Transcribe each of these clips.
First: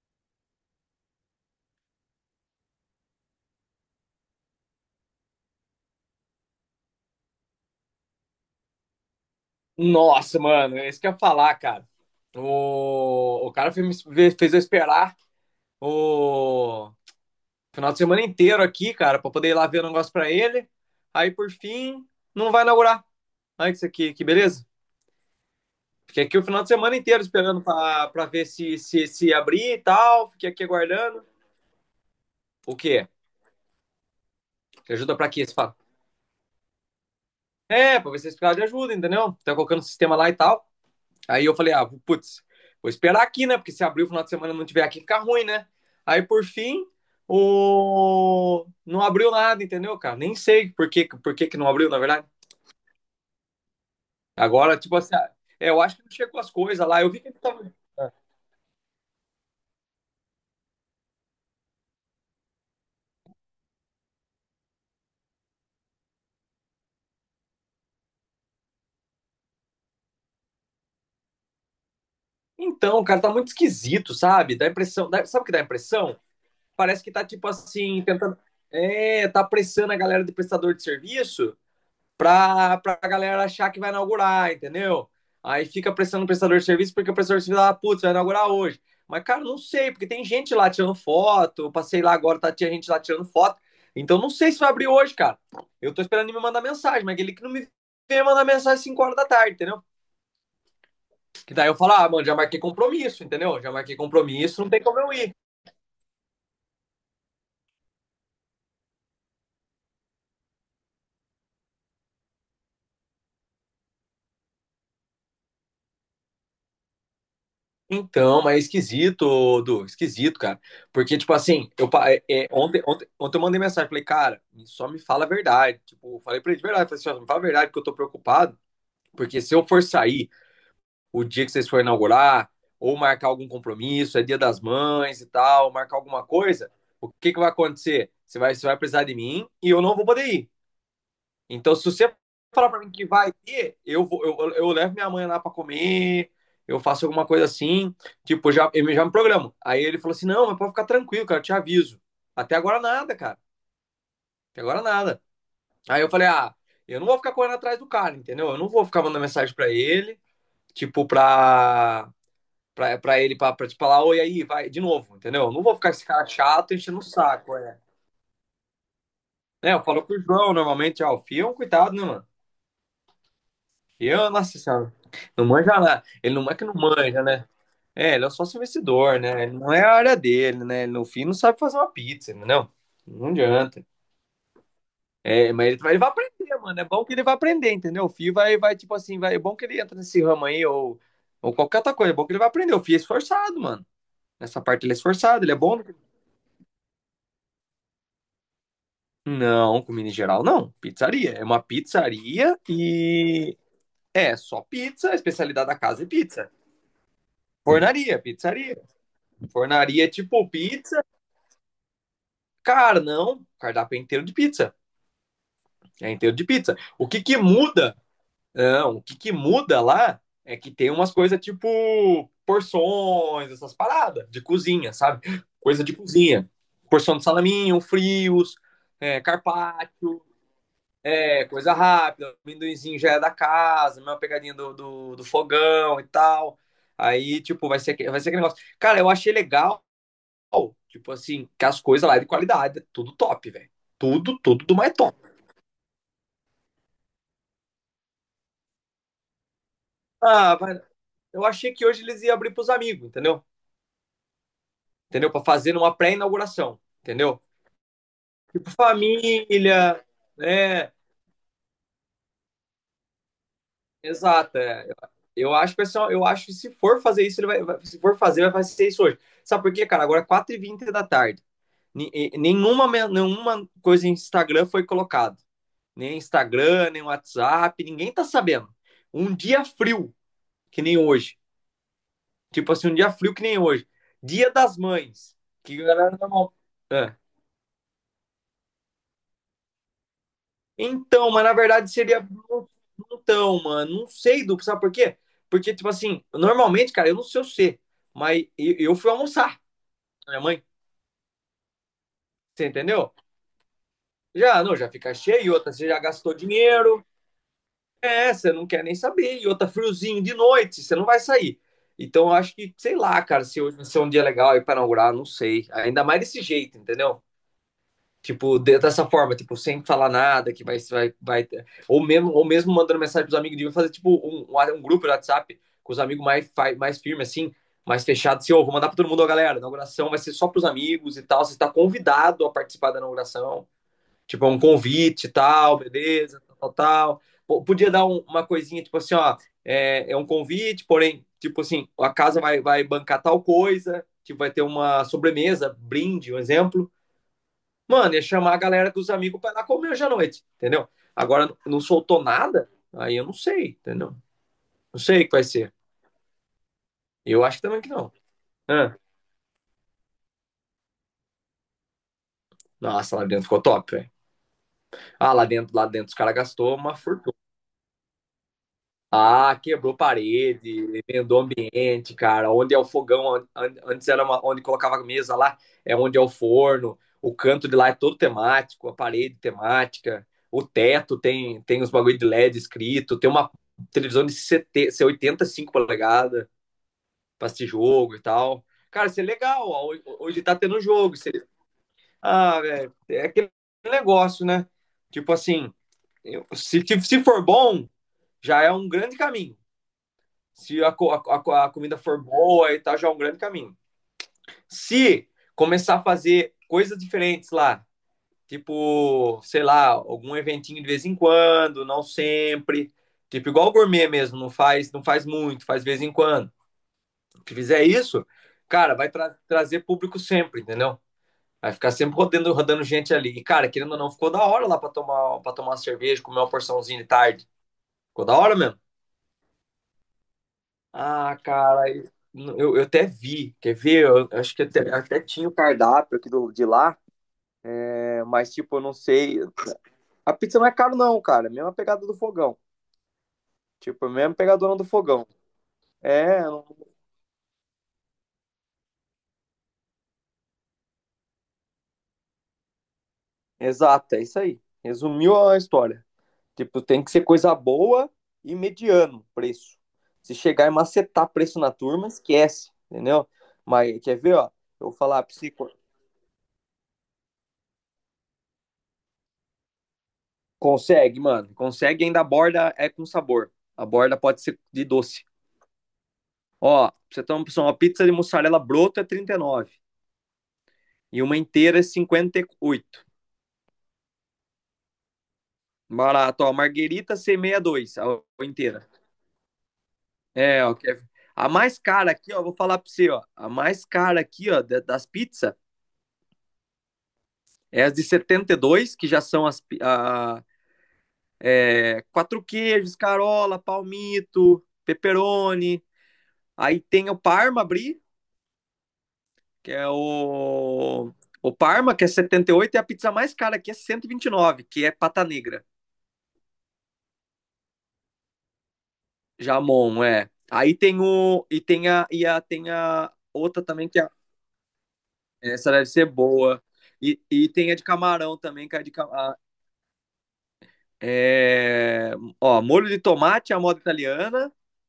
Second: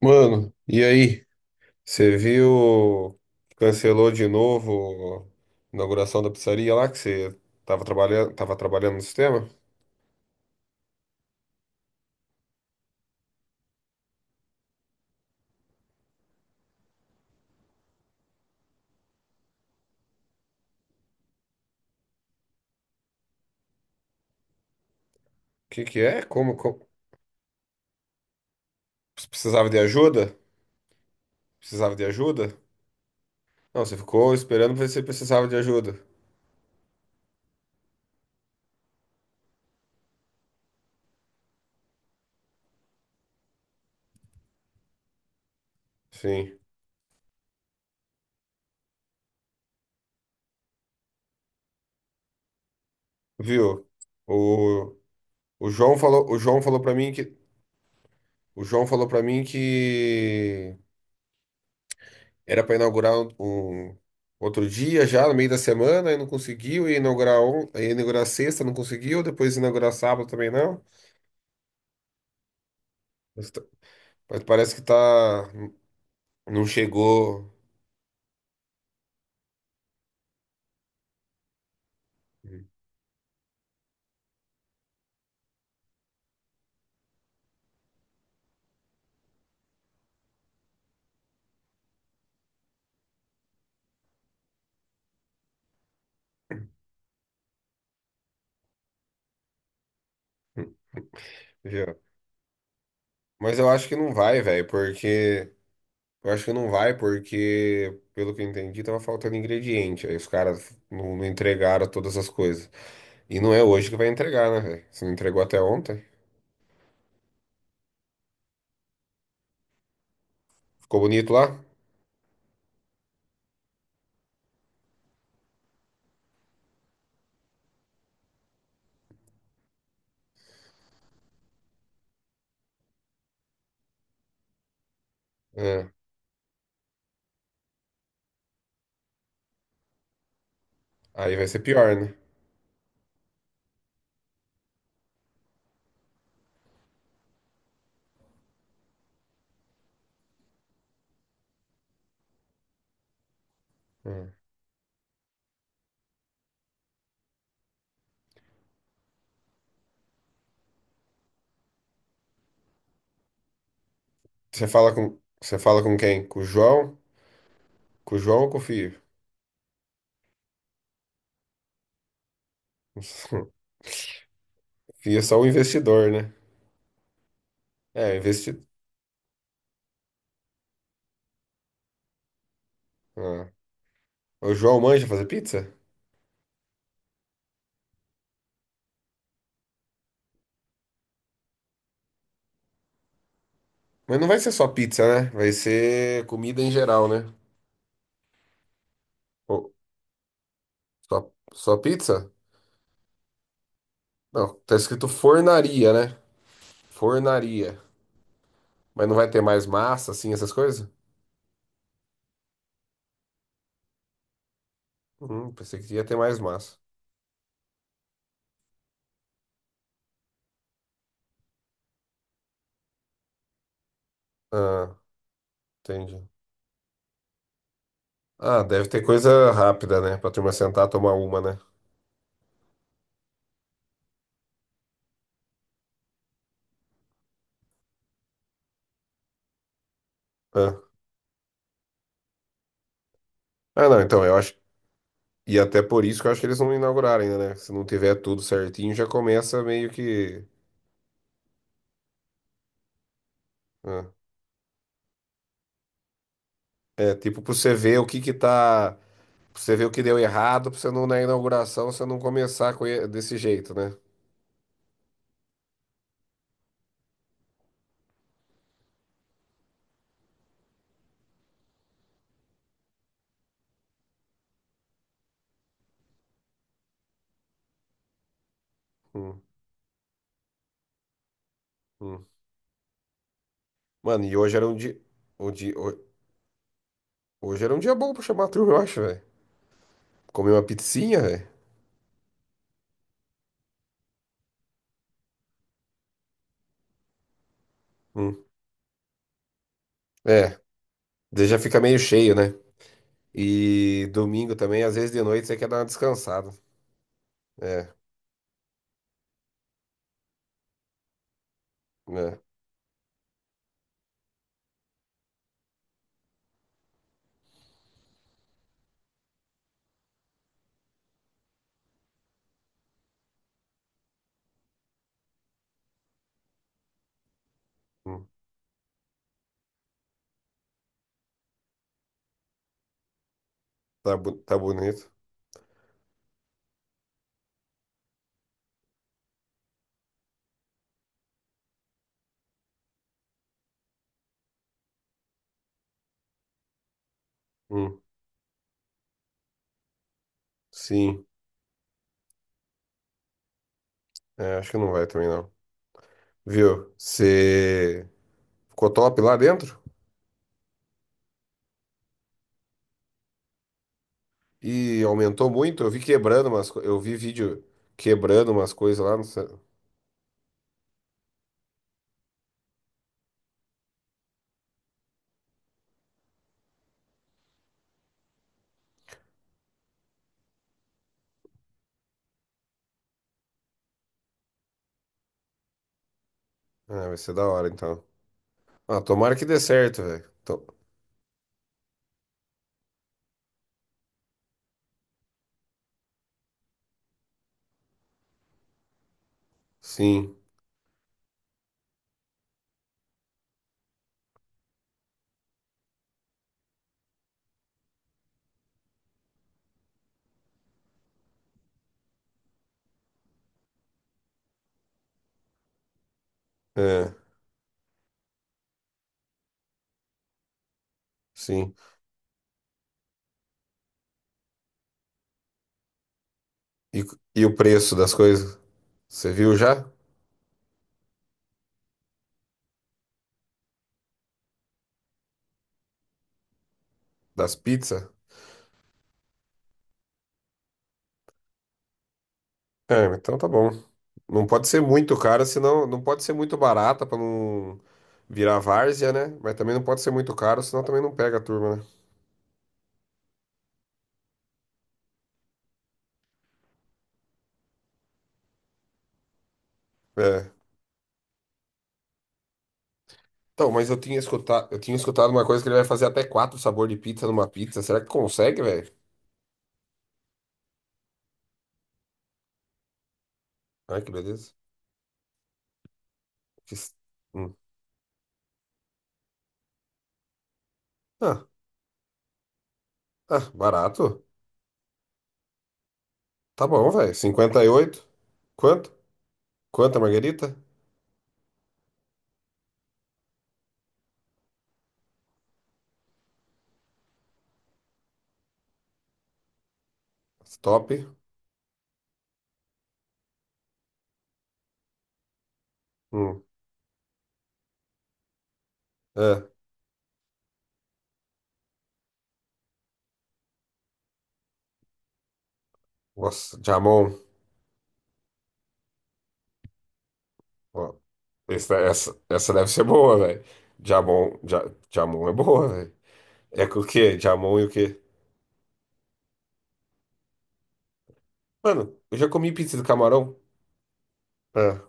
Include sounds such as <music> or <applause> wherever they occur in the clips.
Mano, e aí? Você viu? Cancelou de novo a inauguração da pizzaria lá que você tava trabalhando no sistema? O Nossa, mano, é isso que eu ia falar, cara. O cara fez, fez eu esperar o final de semana inteiro aqui, cara, pra poder ir lá ver o negócio pra ele. Aí, por fim, não vai inaugurar. Olha isso aqui, que beleza. que que é? Fiquei aqui o final de semana inteiro esperando pra ver se, se, Você se precisava abrir e de tal. ajuda? Fiquei aqui aguardando. Precisava de ajuda? O quê? Não, você ficou esperando pra ver se você Ajuda pra quê? precisava Você de fala. ajuda. É, pra ver se esse cara de ajuda, entendeu? Tá colocando o sistema lá e tal. Aí eu falei, ah, putz, vou esperar aqui, né? Porque se abrir o final de semana e não tiver aqui, fica ruim, né? Aí por Sim. fim, não abriu nada, entendeu, cara? Nem sei por que que não abriu, na verdade. Viu? Agora, tipo O, assim, ah, é, o eu João acho que não falou, o chegou as João falou coisas para lá. Eu mim vi que que ele tava. o João falou para mim que era para inaugurar um outro dia já, no meio da semana, e não conseguiu, e inaugurar sexta, não conseguiu, depois inaugurar sábado também não. Então, cara, tá muito Mas, tá- esquisito, mas sabe? Dá parece que impressão. Sabe o tá, que dá impressão? não Parece que tá, tipo chegou. assim, tentando. É, tá pressando a galera de prestador de serviço pra galera achar que vai inaugurar, entendeu? Aí fica pressionando o prestador de serviço porque o prestador de serviço fala, ah, putz, vai inaugurar hoje. Mas, cara, não sei, porque tem gente lá tirando foto. Eu passei lá agora, tá, tinha gente lá tirando foto. Então, não sei se vai abrir hoje, cara. Eu tô esperando ele me mandar mensagem, mas aquele que não me vem mandar mensagem às 5 horas da tarde, entendeu? Que daí eu falo, Já. ah, mano, já marquei compromisso, Mas entendeu? eu Já acho marquei que não vai, compromisso, velho, não tem como eu ir. porque. Eu acho que não vai, porque, pelo que eu entendi, tava faltando ingrediente. Aí os caras não entregaram todas as coisas. E não é hoje que vai entregar, né, velho? Se não entregou até ontem. Então, mas é esquisito, Du, esquisito, cara. Ficou Porque, tipo bonito lá? assim, eu, é, é, ontem, ontem eu mandei mensagem, falei, cara, só me fala a verdade. Tipo, eu falei pra ele de verdade, falei assim, ó, me fala a verdade, porque eu tô preocupado. Porque se eu for sair o dia que vocês forem inaugurar, ou marcar algum compromisso, é dia das mães e tal, É. marcar alguma coisa, o que que vai acontecer? Você vai precisar de mim e eu não vou poder ir. Aí vai ser Então, se pior, você né? falar para mim que vai ter, eu, vou, eu levo minha mãe lá para comer, eu faço alguma coisa assim, tipo, já, eu já me programo. Aí ele falou assim: não, mas pode ficar tranquilo, cara, eu te aviso. Até agora nada, cara, É. até agora nada. Aí eu falei: ah, eu não vou ficar correndo atrás do cara, entendeu? Eu não vou ficar mandando mensagem para ele, tipo, pra ele, pra te falar, oi, aí, Você vai, de fala com, novo, entendeu? Eu você não vou fala ficar com esse quem? cara Com o chato João? enchendo o saco, é. Com o João ou com o Fio? É, eu falo com o João normalmente, ó, o Fio é um cuidado, né, mano? <laughs> Eu, nossa O senhora, Fio é só não um manja nada. investidor, né? Ele não é que não manja, né? É, É, ele é só investidor. investidor, né? Ele não é a área dele, né? Ele, no fim, não sabe fazer uma pizza, entendeu? Não adianta. O João manja fazer É, mas pizza? ele, ele vai aprender, mano. É bom que ele vai aprender, entendeu? O filho vai, vai tipo assim, vai. É bom que ele entra nesse ramo aí, ou qualquer outra coisa. É bom que ele vai aprender. O filho é esforçado, mano. Mas não vai ser Nessa só parte ele é pizza, né? esforçado, Vai ele é bom. Ser comida em geral, né? Ou Não, comida em geral, não. Pizzaria. só, É uma só pizza? pizzaria e. É, Não, só tá escrito pizza. A especialidade da fornaria, casa é né? pizza. Fornaria. Fornaria, pizzaria. Mas não vai ter mais Fornaria é massa, assim, tipo essas coisas? pizza. Cara, não. Cardápio é inteiro de pizza. Pensei que ia É ter inteiro mais de pizza. massa. O que que muda? Não, o que que muda lá é que tem umas coisas tipo porções, essas paradas de cozinha, Ah, sabe? Coisa de entendi. cozinha. Porção de salaminho, frios, Ah, deve ter é, coisa rápida, né? carpaccio, Pra turma sentar, tomar uma, é, né? coisa rápida. Amendoinzinho já é da casa, mesma pegadinha do, do fogão e tal. Aí, tipo, vai ser, vai ser aquele negócio. Cara, eu achei legal. Ah, Tipo assim, que as coisas lá é de qualidade. Tudo top, velho. Ah, não, então, eu Tudo, acho tudo do mais top. e até por isso que eu acho que eles não inauguraram ainda, né? Se não tiver tudo certinho, já começa meio que. Ah, vai. Eu achei que hoje eles iam abrir pros amigos, entendeu? Ah, Entendeu? Pra fazer uma pré-inauguração, é, tipo, entendeu? pra você ver o que que Tipo tá. Pra você ver o que família, deu errado, pra você né? não, na inauguração, você não começar desse jeito, né? Exato. É. Eu acho pessoal eu acho que se for fazer isso, ele se for fazer, vai fazer isso hoje. Sabe por quê, cara? Agora é 4h20 da tarde. Nenhuma, nenhuma coisa em Instagram foi colocada. Nem Instagram, nem WhatsApp, ninguém tá sabendo. Um Hum, dia frio, que nem hoje. hum. Tipo assim, um dia frio que nem hoje. Mano, e Dia hoje era um das dia. mães. O dia... Que a ho- galera normal. É. Hoje era um dia bom pra chamar a turma, eu acho, velho. Comer uma pizzinha, Então, mas velho. na verdade seria. Então, mano, não sei, duplo, sabe por quê? Porque, tipo assim, normalmente, cara, eu não sei o ser, Hum. mas eu fui almoçar com a minha É, mãe, daí já fica meio cheio, né? você entendeu? E domingo Já, não, também, já às vezes fica de noite, cheio, você quer outra, dar uma você já gastou descansada. dinheiro, É, é, você não quer nem saber, e outra, friozinho de noite, você não vai sair. Então, eu né? acho que, sei lá, cara, se hoje vai ser um dia legal aí pra inaugurar, não sei. Ainda mais desse jeito, entendeu? Tipo, dessa forma, tipo, sem falar nada, que vai, vai. Ou mesmo mandando mensagem pros amigos, de fazer, tipo, um grupo de WhatsApp com os amigos mais, mais firmes, assim, mais Hum. fechado, assim, ô, oh, vou mandar pra todo mundo, ó, galera, a inauguração vai ser só pros amigos e tal, você tá convidado a participar da inauguração. Tá, bu- Tipo, é tá um bonito. convite e tal, beleza, tal, tal, tal. Podia dar uma coisinha, tipo assim, ó, é, é um convite, porém, tipo assim, a casa vai, vai bancar tal coisa, tipo, vai ter uma sobremesa, brinde, um exemplo, Hum. mano, ia chamar a galera dos amigos pra ir lá comer hoje à noite, entendeu? Sim. Agora não soltou nada, aí eu não sei, entendeu? É, acho que não Não vai sei o também, que vai não. ser. Viu? Eu acho também que Você não. ficou Ah, top lá dentro? nossa, lá dentro ficou top, velho. E Ah, lá aumentou dentro, muito. lá Eu vi dentro os caras quebrando umas gastou coisas. uma Eu vi fortuna. vídeo quebrando umas coisas lá. Não sei. Ah, quebrou parede, emendou ambiente, cara. Onde é o fogão, antes era onde colocava a mesa lá, é onde é o forno. O canto de lá é todo temático, a parede temática. O teto tem os bagulho de LED escrito, tem uma televisão de 70, 85 polegadas Ah, vai ser da pra assistir hora, então. jogo e tal. Ah, Cara, isso é tomara que dê legal. Ó, certo, velho. hoje tá tendo jogo. Ah, velho, é aquele negócio, né? Tipo assim, se, se for bom, já é um grande caminho. Sim. Se comida for boa e tal, já é um grande caminho. Se começar a fazer coisas diferentes lá, tipo, sei lá, algum eventinho de vez em quando, não sempre, tipo igual o gourmet mesmo, não faz, não faz muito, faz de vez em quando. É, Se fizer isso, cara, vai trazer público sempre, entendeu? Vai sim. ficar sempre rodando, rodando gente ali. E, cara, querendo ou não, ficou da hora lá pra tomar, para tomar uma cerveja, comer uma porçãozinha E, de e tarde. o preço das Ficou da hora coisas? mesmo. Você viu já? Ah, cara, eu até vi, quer ver? Eu acho que até, até tinha o cardápio aqui do, de lá, Das pizzas? né? Mas tipo, eu não sei. A pizza não é caro não, cara, é a mesma pegada do fogão. É, então tá bom. Tipo, é a mesma Não pode pegadona ser do muito fogão. cara, senão. Não pode ser É, eu muito não- barata pra não virar várzea, né? Mas também não pode ser muito caro, senão também não pega a turma, né? Exato, é isso aí. Resumiu a história. Tipo, tem que ser coisa boa e mediano preço. Se É. chegar e macetar preço na turma, esquece, entendeu? Então, mas eu Mas quer tinha ver, ó? escutado, eu Eu vou tinha falar escutado pra uma você, coisa que ele vai fazer até quatro sabor de pizza numa pizza. Será que consegue, velho? consegue, mano. Consegue ainda a borda é com sabor. A Ai, que borda pode beleza. ser de doce. Que Ó, s- pra você ter uma hum. opção, uma pizza de mussarela broto é 39 e uma Ah, inteira é 58. ah, barato. Barato, ó, Tá bom, velho. marguerita c dois 58. a inteira. Quanto? Quanto a margarita? É, ó, a mais cara aqui, ó, vou falar pra você, ó, a mais cara aqui, ó, das pizzas é as de 72 que já são Top. é, quatro queijos, carola, palmito, pepperoni. Hum. Aí tem o Parma Brie, É. que é o Parma, que é 78, e a pizza mais cara aqui é cento e vinte e nove, que é pata negra. Nossa, jamon. Jamon, é. Aí Ó, tem o. E essa, tem a, essa, essa deve tem ser a boa, velho. outra também, Jamon, ja, jamon é boa, essa deve velho. ser boa. É com o quê? E Jamon e o tem a de quê? camarão também, que é de camarão. Mano, É, eu já comi ó, pizza de molho de camarão. tomate, a moda italiana. É.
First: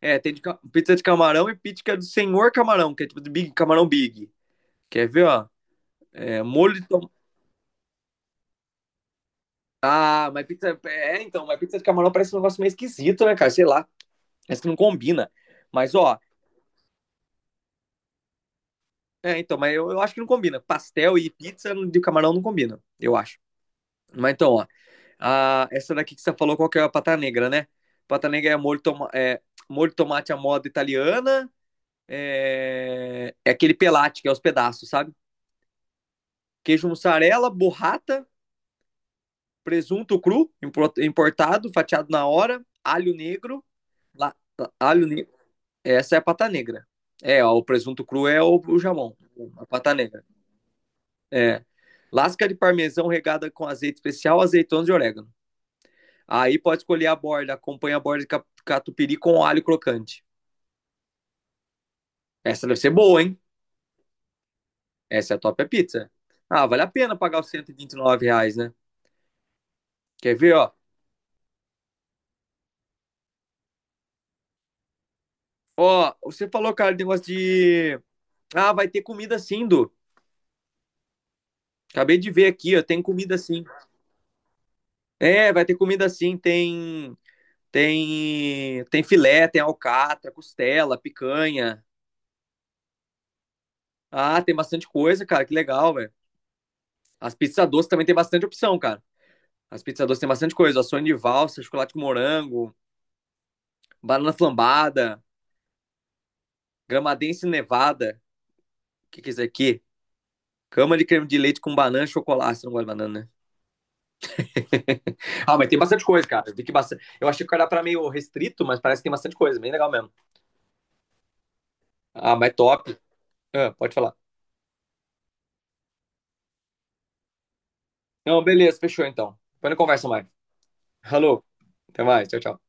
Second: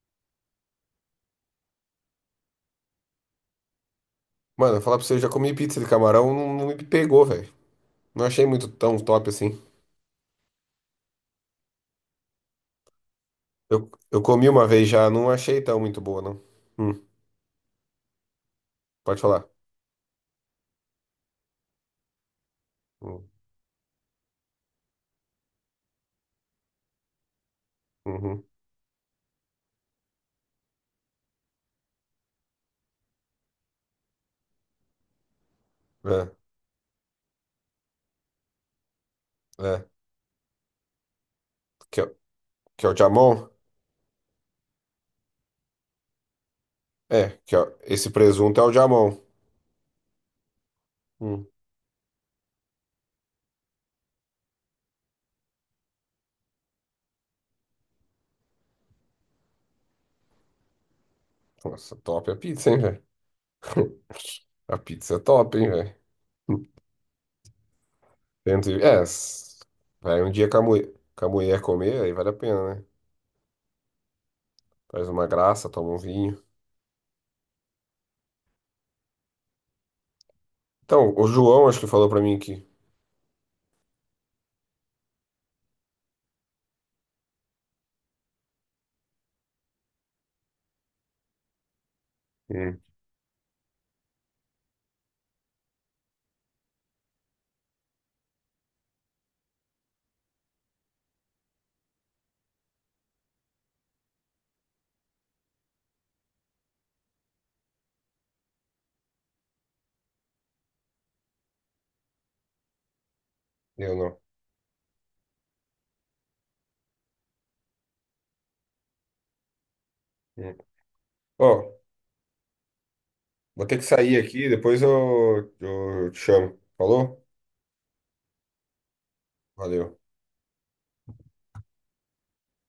É, tem pizza de camarão e pizza que é do Senhor Camarão, que é tipo de Big, camarão Big. Mano, eu falar pra Quer você, eu ver, já ó? comi pizza de camarão, É, não molho me de tomate. pegou, velho. Não achei muito tão top assim. Ah, mas pizza. É, então, mas pizza de camarão parece um negócio meio esquisito, né, cara? Sei lá. Eu comi Parece uma que não vez já, não combina. achei tão Mas, muito ó. boa, não. Hum, pode É, falar. então, mas eu acho que não combina. Pastel e pizza de camarão não combina, eu Hum, acho. Mas então, ó, essa daqui que você falou, qual que é a pata negra, né? Pata Uhum, negra é molho, toma, é molho de tomate à moda italiana, é, é aquele pelate, que é os pedaços, sabe? é, Queijo mussarela, borrata, é. presunto cru, importado, Que, fatiado é- na hora, que é o alho jamon? negro, la- alho negro. Essa é a pata negra. É, É, ó, o presunto esse cru é presunto é o o jamon. jamão, a pata negra. Hum, É. Lasca de parmesão regada com azeite especial, azeitonas e orégano. Aí pode escolher a borda, acompanha a borda de catupiry com alho crocante. nossa, top a Essa pizza, hein, deve ser velho? boa, hein? <laughs> A pizza é Essa é a top, top é hein, velho? pizza. Ah, vale a pena pagar os 129 reais, né? É, vai um Quer dia ver, com a ó? mulher, com a mulher comer, aí vale a pena, né? Faz uma graça, toma um Ó, vinho. você falou, cara, de negócio de. Ah, vai ter comida sim, Du. Então, o João acho que falou Acabei pra de mim ver que. aqui, ó. Tem comida sim. É, vai ter comida sim. Tem. Tem. Tem filé, tem alcatra, costela, picanha. Hum, Ah, tem bastante coisa, cara. Que legal, velho. As pizzas doces também tem bastante opção, cara. As pizzas doces tem bastante coisa. Sonho de valsa, chocolate com morango, banana flambada, gramadense nevada. O que que é isso aqui? Cama de creme de leite com banana e chocolate. Você não gosta de banana, né? eu não. Ah, mas tem bastante coisa, cara. Eu, vi que bastante... eu achei que o cardápio era meio restrito, mas parece que tem bastante coisa. Bem legal mesmo. Hum. Ó, Ah, mas top. vou Ah, ter que pode falar. sair aqui, depois eu te chamo. Falou? Não, beleza. Fechou, então. Depois não Valeu. conversa mais. Alô. Até mais. Tchau, tchau.